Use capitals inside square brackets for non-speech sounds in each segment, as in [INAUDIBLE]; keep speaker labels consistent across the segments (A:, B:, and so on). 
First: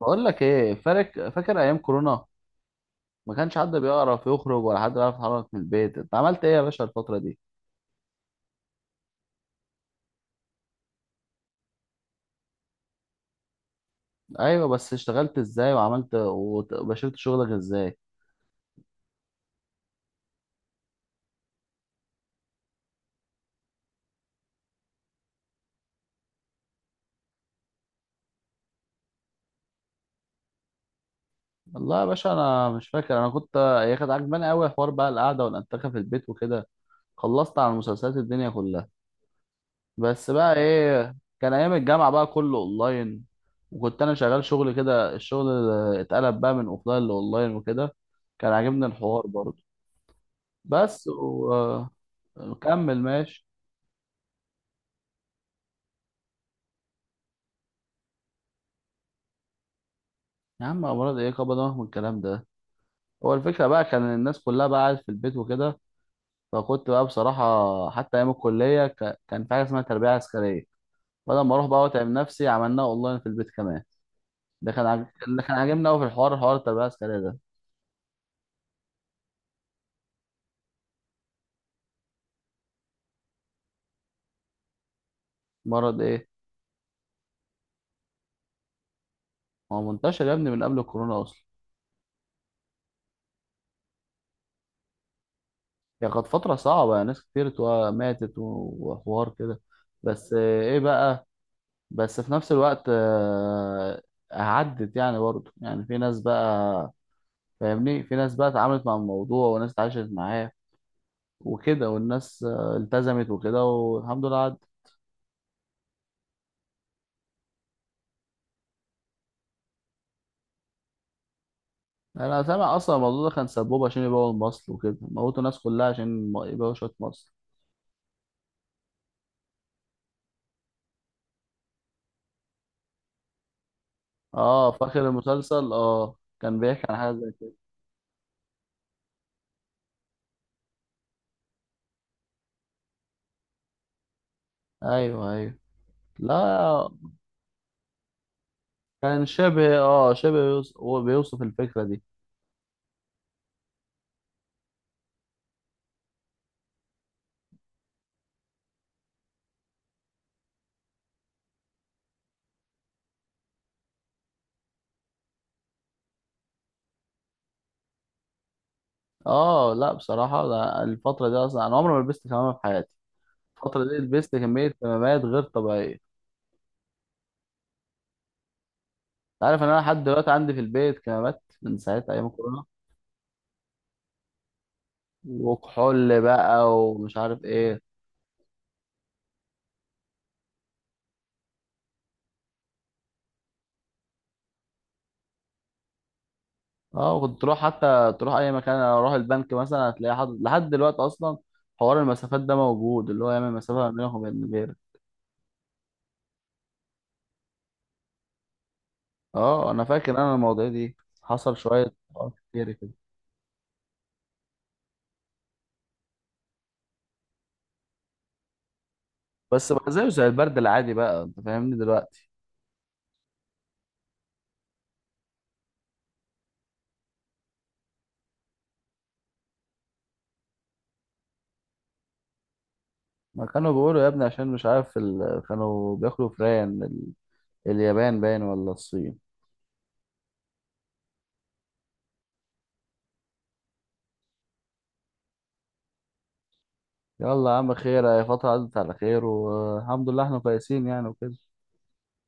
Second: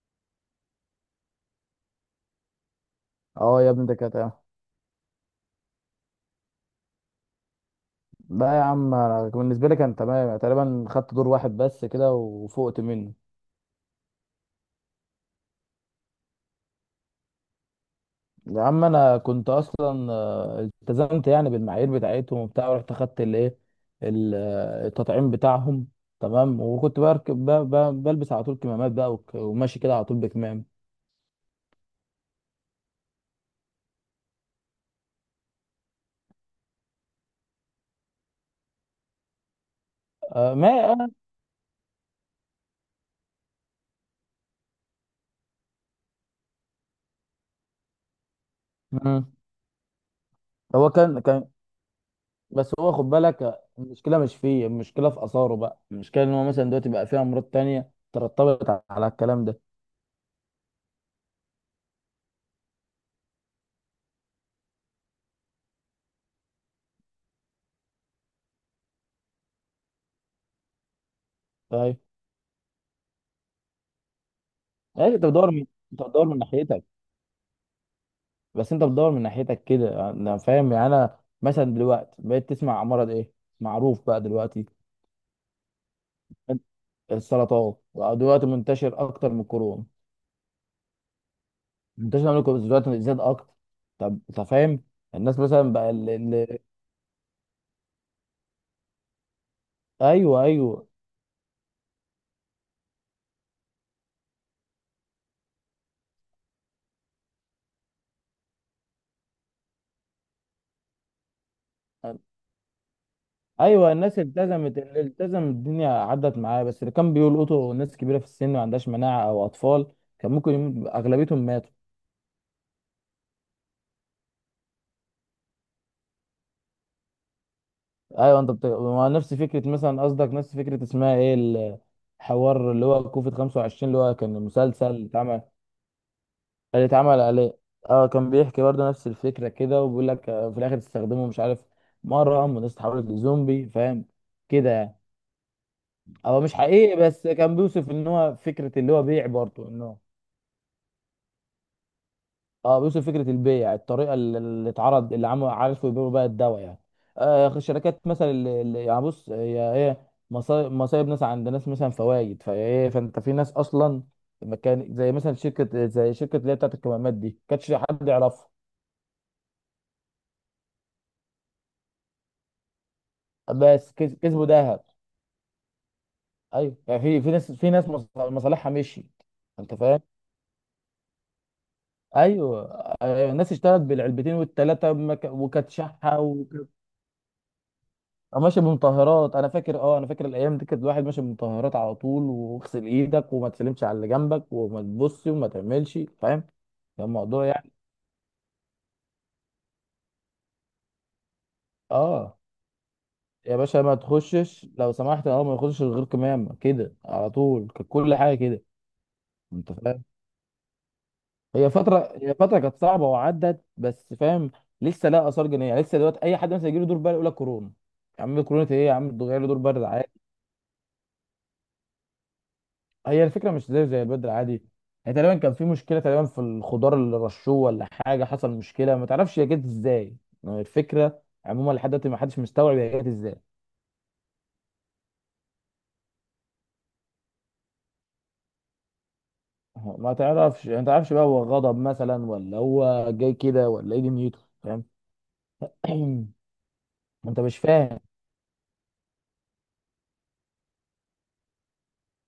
A: بقول لك ايه؟ فاكر ايام كورونا؟ ما كانش
B: اه
A: حد
B: يا ابني ده كانت
A: بيعرف يخرج ولا حد بيعرف يتحرك من البيت. انت عملت ايه يا باشا الفتره دي؟
B: لا يا عم، انا بالنسبه لي كان تمام يعني، تقريبا خدت دور واحد بس كده وفوقت منه.
A: ايوه، بس اشتغلت ازاي وعملت وبشرت شغلك ازاي؟
B: يا عم انا كنت اصلا التزمت يعني بالمعايير بتاعتهم وبتاع، ورحت اخدت الايه التطعيم بتاعهم. تمام، وكنت بركب بلبس على طول كمامات بقى، وماشي كده على طول بكمام.
A: والله يا باشا انا مش فاكر. انا كنت هي كانت عجباني قوي حوار بقى القعده والانتخاب في البيت وكده. خلصت على مسلسلات الدنيا كلها. بس بقى
B: آه، ما
A: ايه، كان ايام الجامعه بقى كله اونلاين. وكنت انا شغال شغل كده، الشغل اتقلب بقى من اوفلاين لاونلاين وكده. كان عاجبني الحوار
B: مم.
A: برضه.
B: هو
A: بس
B: كان كان بس هو
A: وكمل
B: خد بالك،
A: ماشي.
B: المشكله مش فيه، في اثاره بقى، المشكله ان هو مثلا دلوقتي بقى فيه امراض تانية ترتبط على الكلام
A: يا عم امراض ايه، كبر دماغك من الكلام ده. هو الفكره بقى كان الناس كلها بقى قاعد في البيت وكده. فكنت بقى بصراحه حتى ايام الكليه كان في حاجه اسمها تربيه عسكريه. بدل ما اروح بقى
B: ده.
A: واتعب نفسي، عملناها اونلاين في البيت كمان. ده كان
B: ماشي انت
A: اللي
B: بتدور
A: كان
B: من
A: عاجبني قوي
B: انت
A: في
B: بتدور
A: الحوار،
B: من
A: حوار التربيه
B: ناحيتك
A: العسكريه ده.
B: بس انت بتدور من ناحيتك كده، انا فاهم. يعني انا مثلا دلوقتي بقيت تسمع مرض ايه معروف بقى دلوقتي؟
A: مرض ايه؟
B: السرطان بقى دلوقتي منتشر اكتر من
A: هو
B: الكورونا.
A: منتشر يا ابني من قبل الكورونا اصلا.
B: منتشر من الكورونا، دلوقتي زاد اكتر. طب انت فاهم؟ الناس مثلا بقى
A: هي كانت فتره صعبه، ناس كتير ماتت و- وحوار كده. بس
B: ايوه،
A: ايه
B: ايوه،
A: بقى؟ بس في نفس الوقت، عدت يعني برضه، يعني في ناس بقى فاهمني، في ناس بقى اتعاملت مع الموضوع وناس اتعاشت معاه وكده، والناس التزمت وكده،
B: ايوه. الناس
A: والحمد لله عدت.
B: التزمت، اللي التزم الدنيا عدت معاه، بس اللي كان بيلقطوا ناس كبيره في السن ما عندهاش مناعه او اطفال. كان ممكن اغلبيتهم ماتوا.
A: انا سامع اصلا الموضوع ده كان سبوبة عشان يبيعوا المصل وكده، موتوا الناس كلها عشان يبيعوا شوية مصل.
B: ايوه. انت بت... ما نفس فكره، مثلا قصدك نفس فكره اسمها ايه؟ الحوار اللي هو كوفيد 25، اللي هو كان
A: اه،
B: مسلسل اللي
A: فاكر
B: اتعمل،
A: المسلسل، اه، كان
B: اللي
A: بيحكي عن حاجة
B: اتعمل
A: زي كده.
B: عليه. اه كان بيحكي برضه نفس الفكره كده، وبيقول لك في الاخر تستخدمه مش عارف مره، والناس اتحولت لزومبي، فاهم كده يعني.
A: ايوه، ايوه،
B: هو مش
A: لا،
B: حقيقي، بس كان بيوصف ان هو فكره اللي هو
A: كان
B: بيع، برضه
A: شبه،
B: ان هو،
A: هو بيوصف الفكرة دي.
B: اه بيوصل فكره البيع، الطريقه اللي اتعرض، اللي عملوا عرفوا يبيعوا بيها الدواء يعني. آه الشركات مثلا اللي يعني بص، هي ايه؟ مصايب ناس عند ناس، مثلا فوايد، فايه، فانت في ناس اصلا مكان زي مثلا شركه اللي هي بتاعت الكمامات دي، كانش حد يعرفها.
A: اه، لا، بصراحة لا، الفترة دي اصلا انا عمري ما لبست كمامة في حياتي. الفترة دي
B: بس
A: لبست
B: كسبوا
A: كمية
B: ذهب.
A: كمامات غير طبيعية، انت
B: ايوه، يعني في ناس، في ناس مصالحها مشيت.
A: عارف ان
B: انت
A: انا
B: فاهم؟
A: لحد دلوقتي عندي في البيت كمامات من ساعة ايام الكورونا.
B: ايوه. الناس اشتغلت بالعلبتين والثلاثه، وكانت
A: وكحول
B: شحه.
A: بقى ومش عارف ايه.
B: أو ماشي بمطهرات. انا فاكر الايام دي كانت الواحد ماشي بمطهرات على طول، واغسل ايدك وما تسلمش على اللي جنبك، وما تبصش وما تعملش، فاهم؟ كان
A: اه، وكنت
B: الموضوع يعني،
A: تروح اي مكان. اروح البنك مثلا هتلاقي حد لحد دلوقتي اصلا. حوار
B: اه
A: المسافات ده موجود، اللي هو يعمل
B: يا باشا،
A: مسافة
B: ما
A: ما بينك وبين
B: تخشش
A: غيرك.
B: لو سمحت، اه ما يخشش غير كمام كده على طول، كانت كل حاجه كده.
A: اه
B: انت
A: انا
B: فاهم؟
A: فاكر، انا المواضيع دي حصل
B: هي
A: شوية
B: فتره
A: حوارات
B: هي فتره
A: كتير
B: كانت
A: كده.
B: صعبه وعدت، بس فاهم، لسه لها اثار جانبيه. يعني لسه دلوقتي اي حد مثلا يجي له دور برد يقول لك كورونا. يا عم كورونا ايه يا عم؟ ده جاي له دور
A: بس
B: برد.
A: بقى زيه زي البرد العادي بقى، انت فاهمني دلوقتي.
B: هي الفكره مش زي البدر عادي. يعني تقريبا كان في مشكله، تقريبا في الخضار اللي رشوه ولا حاجه، حصل مشكله ما تعرفش هي جت ازاي. يعني الفكره عموما لحد دلوقتي ما حدش مستوعب هي جت ازاي.
A: ما كانوا بيقولوا يا ابني عشان مش عارف كانوا بياكلوا فران اليابان باين ولا الصين.
B: ما تعرفش، يعني ما تعرفش بقى، هو غضب مثلا، ولا هو جاي كده، ولا ايه دنيته، فاهم؟ [CLEARS THROAT] انت
A: يلا يا
B: مش
A: عم
B: فاهم.
A: خير، هي فترة عدت على خير، والحمد لله احنا كويسين يعني وكده.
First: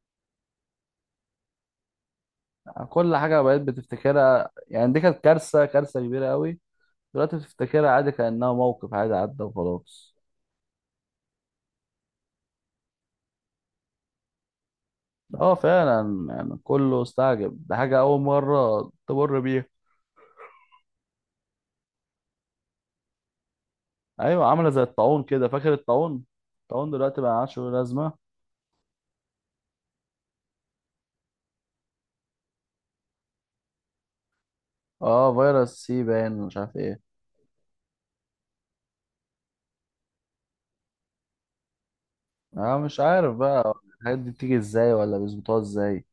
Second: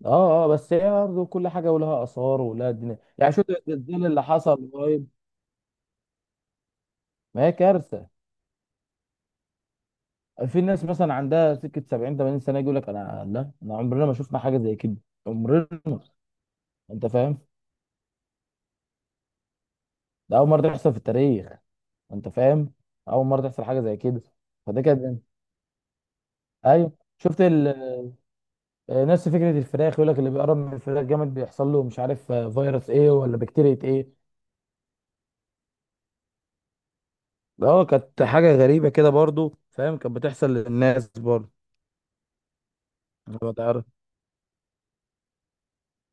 B: اه، بس هي برضه كل حاجه ولها اثار ولها دنيا.
A: كل
B: يعني
A: حاجة
B: شوف
A: بقيت
B: الزلزال اللي
A: بتفتكرها،
B: حصل
A: يعني دي
B: قريب.
A: كانت كارثة، كارثة كبيرة قوي. دلوقتي
B: ما هي
A: بتفتكرها
B: كارثه.
A: عادي كأنها موقف عادي عدى وخلاص.
B: في ناس مثلا عندها سكه 70 80 سنه يقول لك: انا لا، انا عمرنا ما شفنا حاجه زي كده.
A: اه
B: عمرنا.
A: فعلا، يعني كله
B: انت فاهم؟
A: استعجب، ده حاجة أول مرة تمر بيها.
B: ده اول مره تحصل في التاريخ. انت فاهم؟ اول مره تحصل حاجه زي كده.
A: أيوة، عاملة
B: فده
A: زي الطاعون
B: كانت
A: كده، فاكر الطاعون؟ الطاعون
B: ايوه.
A: دلوقتي ما
B: شفت
A: عادش
B: ال...
A: له لازمة.
B: نفس فكره الفراخ، يقول لك اللي بيقرب من الفراخ جامد بيحصل له مش عارف، فيروس ايه ولا بكتيريا ايه.
A: اه، فيروس سي باين، مش عارف ايه.
B: اه كانت حاجه غريبه كده برضو، فاهم، كانت بتحصل للناس برضو.
A: اه مش عارف
B: انت ما
A: بقى
B: تعرف.
A: الحاجات دي بتيجي ازاي، ولا بيظبطوها ازاي.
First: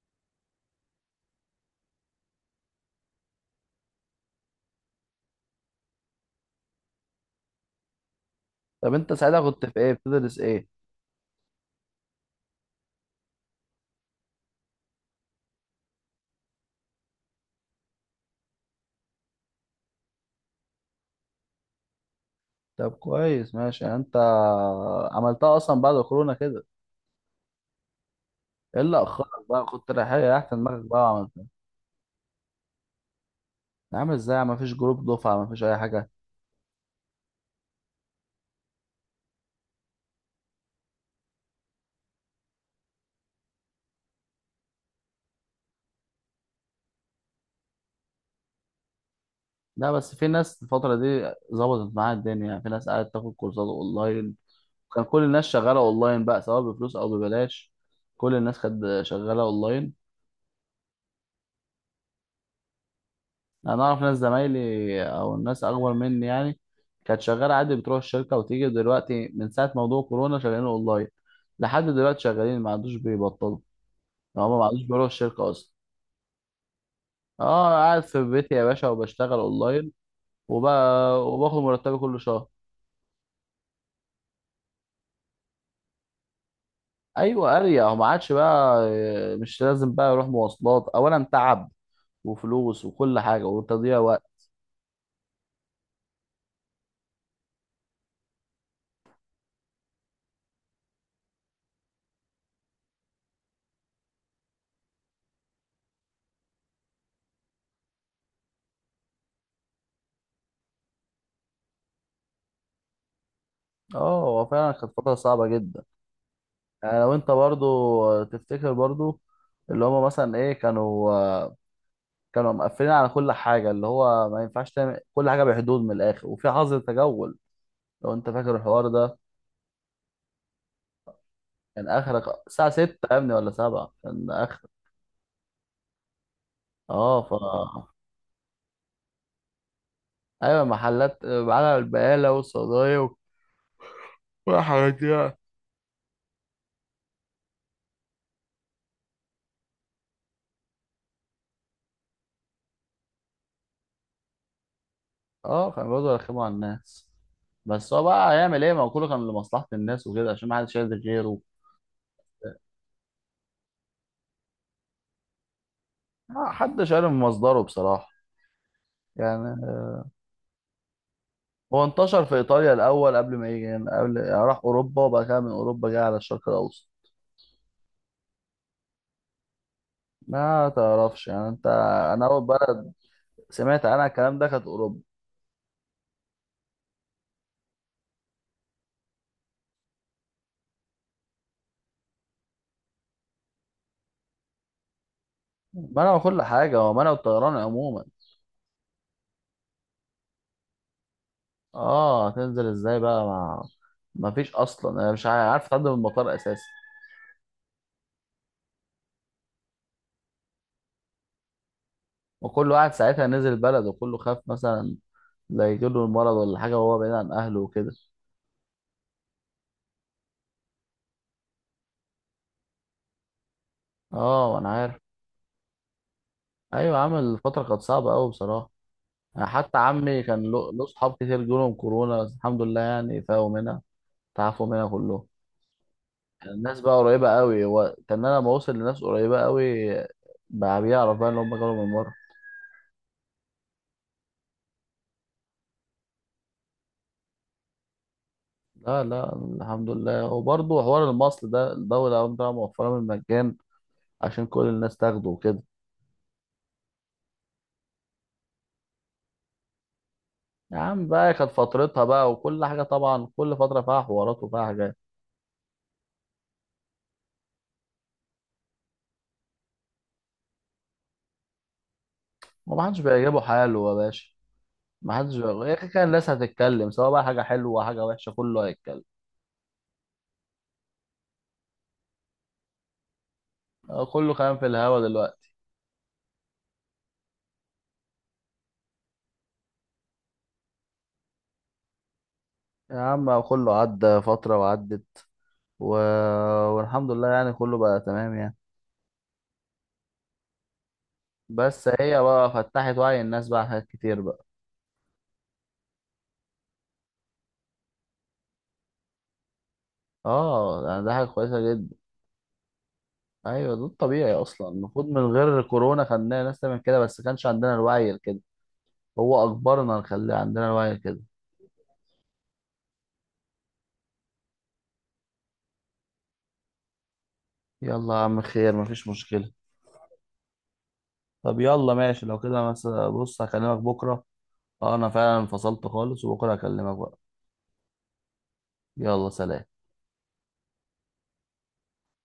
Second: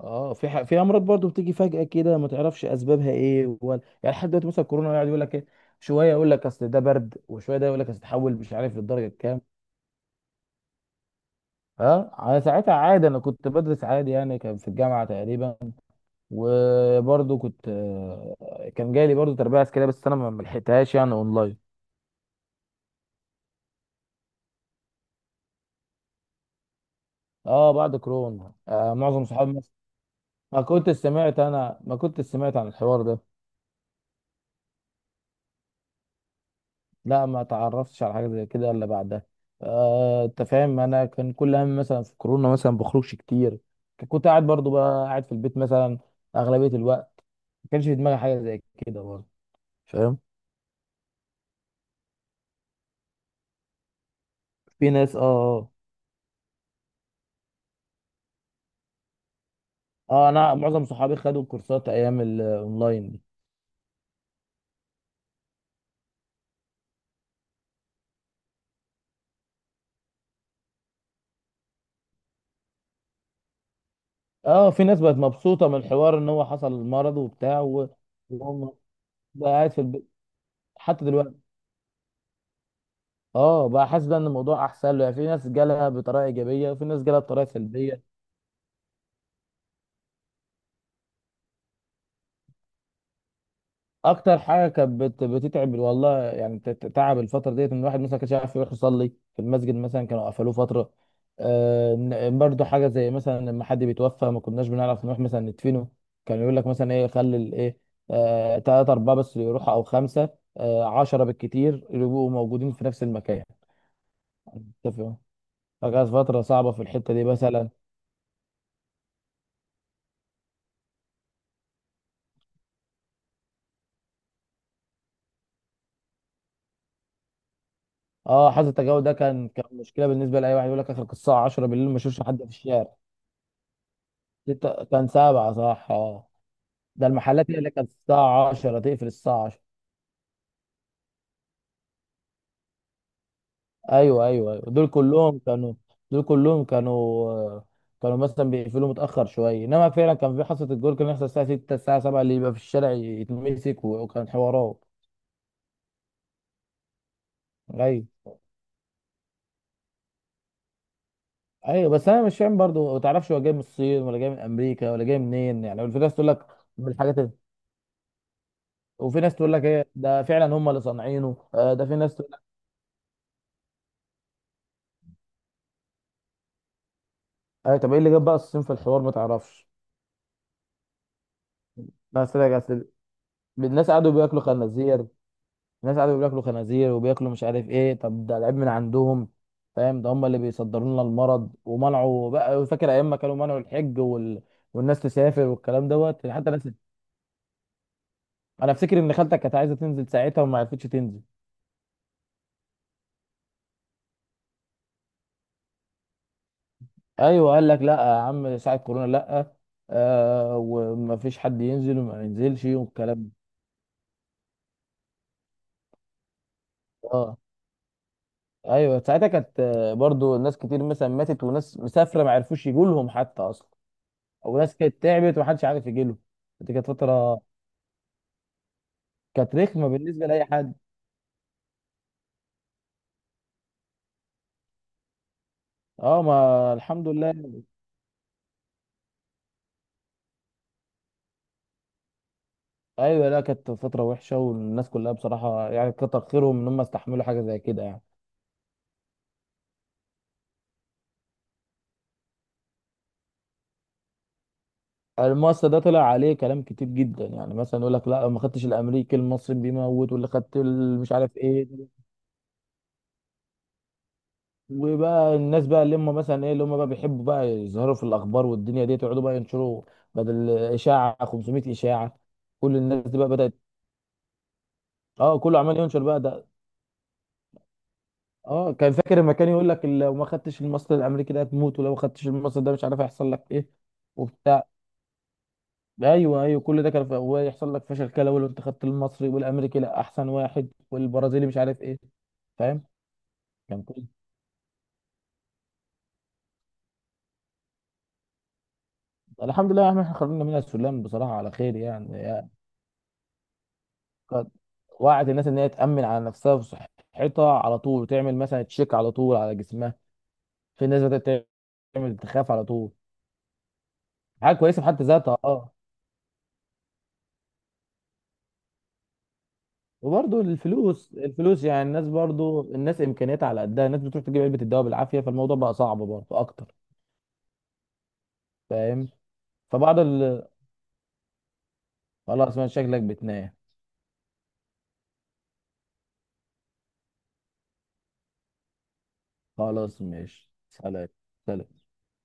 B: اه في امراض برضو بتيجي فجاه كده ما تعرفش اسبابها ايه ولا. يعني لحد دلوقتي مثلا كورونا يقعد يقول لك ايه. شويه يقول لك اصل ده برد، وشويه ده يقول لك اصل تحول مش عارف
A: طب
B: للدرجه
A: انت
B: كام.
A: ساعتها كنت في ايه، بتدرس ايه؟
B: اه على ساعتها عادي، انا كنت بدرس عادي يعني، كان في الجامعه تقريبا. وبرضه كنت كان جاي لي برضه تربيه عسكريه، بس انا ما لحقتهاش يعني اونلاين.
A: طب كويس، ماشي، يعني انت عملتها اصلا بعد كورونا كده.
B: اه بعد كورونا.
A: ايه
B: آه
A: اللي
B: معظم
A: اخرك
B: صحابي
A: بقى،
B: مثلا.
A: كنت رايح تحت
B: ما
A: دماغك
B: كنت
A: بقى
B: سمعت
A: وعملتها؟
B: انا ما كنت سمعت عن الحوار ده.
A: عامل ازاي ما فيش جروب دفعه، ما فيش اي حاجه؟
B: لا، ما تعرفتش على حاجه زي كده الا بعدها. آه انت فاهم، انا كان كل هم مثلا في كورونا مثلا بخرجش كتير. كنت قاعد برضه، بقى قاعد في البيت مثلا اغلبيه الوقت. ما كانش في دماغي حاجه زي كده برضه.
A: لا، بس
B: فاهم.
A: في ناس الفتره دي ظبطت معاها الدنيا، يعني في ناس قاعده تاخد كورسات اونلاين.
B: في
A: كان
B: ناس
A: كل الناس شغاله اونلاين بقى، سواء بفلوس او ببلاش. كل الناس كانت شغاله اونلاين.
B: اه انا معظم صحابي خدوا الكورسات ايام الاونلاين دي.
A: انا اعرف ناس زمايلي او الناس اكبر مني يعني، كانت شغاله عادي بتروح الشركه وتيجي، دلوقتي من ساعه موضوع كورونا شغالين اونلاين. لحد دلوقتي شغالين، ما عندوش بيبطلوا. هو ما
B: اه
A: بعدوش
B: في ناس
A: بروح
B: بقت
A: الشركة
B: مبسوطه
A: أصلا.
B: من الحوار، ان هو حصل مرض وبتاع
A: أه، أنا قاعد في بيتي يا
B: وهم
A: باشا وبشتغل
B: بقى قاعد في
A: أونلاين،
B: البيت
A: وب...
B: حتى دلوقتي.
A: وباخد مرتبي كل شهر.
B: اه بقى حاسس بقى ان الموضوع احسن له. يعني في ناس جالها بطريقه ايجابيه، وفي ناس جالها بطريقه
A: أيوة أريح،
B: سلبيه.
A: وما عادش بقى مش لازم بقى أروح مواصلات، أولا تعب وفلوس وكل حاجة وتضييع وقت.
B: اكتر حاجه كانت بتتعب والله يعني، تعب الفتره ديت ان الواحد مثلا كانش عارف يروح يصلي في المسجد، مثلا كانوا قفلوه فتره. برضو حاجه زي مثلا لما حد بيتوفى ما كناش بنعرف نروح مثلا ندفنه. كان يقول لك مثلا ايه، خلي الايه، تلاتة أربعة بس اللي يروحوا، أو خمسة، عشرة بالكتير اللي يبقوا موجودين في نفس المكان.
A: أه، هو فعلا كانت فترة
B: متفق.
A: صعبة جدا.
B: فكانت فترة صعبة في
A: يعني
B: الحتة
A: لو
B: دي
A: أنت برضو
B: مثلا.
A: تفتكر برضو، اللي هما مثلا إيه، كانوا مقفلين على كل حاجة، اللي هو ما ينفعش تعمل كل حاجة، بحدود، من الآخر وفي حظر تجول. لو أنت
B: اه،
A: فاكر
B: حظر
A: الحوار
B: التجاوز ده
A: ده؟
B: كان مشكلة بالنستة لأي واحد. يقول لك آخر الساعة 10
A: كان
B: بالليل ما أشوفش
A: اخرك
B: حد في
A: الساعه 6
B: الشارع.
A: يا ابني ولا 7، كان اخر
B: ستة كان سبعة، صح اه. ده
A: اه ف
B: المحلات هي اللي كانت الساعة 10 تقفل، الساعة 10.
A: ايوه، محلات، على البقاله والصيدليه
B: ايوه، ايوه، ايوه، دول
A: والحاجات دي يعني.
B: كلهم كانوا، دول كلهم كانوا، كانوا مثلا بيقفلوا متأخر شوية. انما فعلا كان في حصة الجول كان يحصل الساعة 6 الساعة 7، اللي يبقى في الشارع يتمسك، وكان حوارات.
A: اه، كانوا بيقعدوا يرخموا على الناس. بس هو
B: ايوه،
A: بقى هيعمل ايه، ما هو كله كان لمصلحه الناس وكده عشان ما حدش شايل غيره.
B: ايوه. بس انا مش فاهم برضو، ما تعرفش هو جاي من الصين ولا جاي من امريكا ولا جاي منين. يعني في ناس تقول لك
A: ما
B: من
A: حدش عارف
B: الحاجات ال-
A: مصدره بصراحه
B: وفي ناس تقول
A: يعني.
B: لك ايه ده، فعلا هم اللي صانعينه،
A: هو
B: ده في ناس
A: انتشر
B: تقول
A: في
B: لك،
A: ايطاليا الاول قبل ما يجي هنا، قبل يعني راح اوروبا، وبعد كده من اوروبا جه على الشرق الاوسط.
B: طب ايه اللي جاب بقى الصين في الحوار، ما تعرفش.
A: ما تعرفش يعني انت. انا
B: ناس.
A: اول بلد سمعت
B: الناس
A: عنها
B: قعدوا
A: الكلام
B: بياكلوا
A: ده كانت اوروبا.
B: خنازير. الناس قعدوا بياكلوا خنازير وبياكلوا مش عارف ايه، طب ده العيب من عندهم، فاهم؟ ده هم اللي بيصدروا لنا المرض. ومنعوا بقى، فاكر ايام ما كانوا منعوا الحج والناس تسافر والكلام
A: منعوا
B: دوت يعني،
A: كل
B: حتى ناس.
A: حاجه، هو منعوا الطيران عموما.
B: انا افتكر ان خالتك كانت عايزه تنزل ساعتها وما عرفتش تنزل.
A: اه هتنزل ازاي بقى، ما فيش اصلا، انا مش عارف تعدي من المطار اساسا.
B: ايوه، قال لك لا يا عم، ساعه كورونا لا. آه وما فيش حد ينزل وما ينزلش
A: وكل واحد
B: والكلام
A: ساعتها
B: ده.
A: نزل بلد وكله خاف مثلا لا يجيله المرض ولا حاجه وهو بعيد عن
B: اه.
A: اهله وكده.
B: ايوه ساعتها كانت، برضو ناس كتير مثلا ماتت، وناس مسافره ما عرفوش يجوا لهم حتى اصلا.
A: اه انا
B: وناس
A: عارف.
B: كانت تعبت ومحدش عارف يجي له. دي كانت
A: ايوه، عامل
B: فتره،
A: الفتره كانت صعبه قوي بصراحه. أنا
B: كانت
A: حتى
B: رخمه
A: عمي
B: بالنسبه
A: كان
B: لاي
A: له
B: حد.
A: له صحاب كتير جالهم كورونا، بس الحمد لله يعني فاقوا منها، تعافوا منها كلهم.
B: اه ما
A: الناس بقى
B: الحمد
A: قريبه
B: لله.
A: قوي، هو كان انا لما وصل لناس قريبه قوي، بقى بيعرف بقى ان هم جالهم المرض.
B: ايوه لا كانت فتره وحشه، والناس كلها بصراحه يعني كتر خيرهم ان هم استحملوا حاجه زي كده يعني.
A: لا، لا، الحمد لله. وبرضه حوار المصل ده، الدولة قامت طالعة موفرة من المجان عشان كل الناس تاخده وكده.
B: المؤسسه ده طلع عليه كلام كتير جدا. يعني مثلا يقول لك لا ما خدتش الامريكي، المصري بيموت، واللي خدت
A: يا عم
B: مش
A: بقى
B: عارف
A: كانت
B: ايه.
A: فترتها بقى، وكل حاجة طبعا كل فترة فيها حوارات وفيها حاجات.
B: وبقى الناس بقى اللي هم مثلا ايه، اللي هم بقى بيحبوا بقى يظهروا في الاخبار والدنيا دي، يقعدوا بقى ينشروا بدل اشاعه 500 اشاعه. كل
A: ومحدش
B: الناس دي بقى
A: بيعجبه
B: بدات.
A: حاله يا باشا. محدش
B: اه كله
A: بيعجبه إيه،
B: عمال ينشر
A: كان
B: بقى
A: الناس
B: ده.
A: هتتكلم سواء بقى حاجة حلوة حاجة وحشة، كله
B: اه كان
A: هيتكلم.
B: فاكر لما كان يقول لك لو ما خدتش الماستر الامريكي ده هتموت، ولو ما خدتش الماستر ده مش عارف هيحصل لك ايه
A: كله كلام
B: وبتاع.
A: في الهوا دلوقتي.
B: ايوه، ايوه، كل ده كان ويحصل لك فشل كلوي لو انت خدت المصري، والامريكي لا احسن واحد، والبرازيلي مش عارف ايه، فاهم؟
A: يا عم كله
B: كان كل
A: عدى فترة وعدت و... والحمد لله يعني كله بقى تمام يعني.
B: الحمد لله يا عم، احنا خرجنا منها السلم بصراحه على خير
A: بس
B: يعني،
A: هي بقى فتحت وعي الناس بقى على حاجات كتير بقى.
B: قد- وعد الناس ان هي تامن على نفسها وصحتها على طول، وتعمل مثلا تشيك على طول على جسمها. في
A: اه
B: ناس
A: يعني ده حاجة
B: بدات
A: كويسة جدا.
B: تعمل تخاف على طول.
A: ايوه، ده الطبيعي
B: حاجه
A: اصلا،
B: كويسه في حد
A: المفروض من
B: ذاتها،
A: غير
B: اه.
A: كورونا خلينا ناس تعمل كده، بس كانش عندنا الوعي كده. هو اجبرنا نخلي
B: وبرضه
A: عندنا الوعي
B: الفلوس،
A: كده.
B: الناس امكانياتها على قدها، الناس بتروح تجيب علبه الدواء بالعافيه، فالموضوع بقى صعب برضه اكتر.
A: يلا يا عم خير، مفيش
B: فاهم.
A: مشكله.
B: فبعض ال...
A: طب يلا ماشي لو
B: خلاص، ما
A: كده،
B: شكلك
A: مثلا بص
B: بتنام.
A: هكلمك بكره. اه انا فعلا انفصلت خالص، وبكره هكلمك بقى. يلا، سلام.
B: خلاص ماشي، سلام. سلام.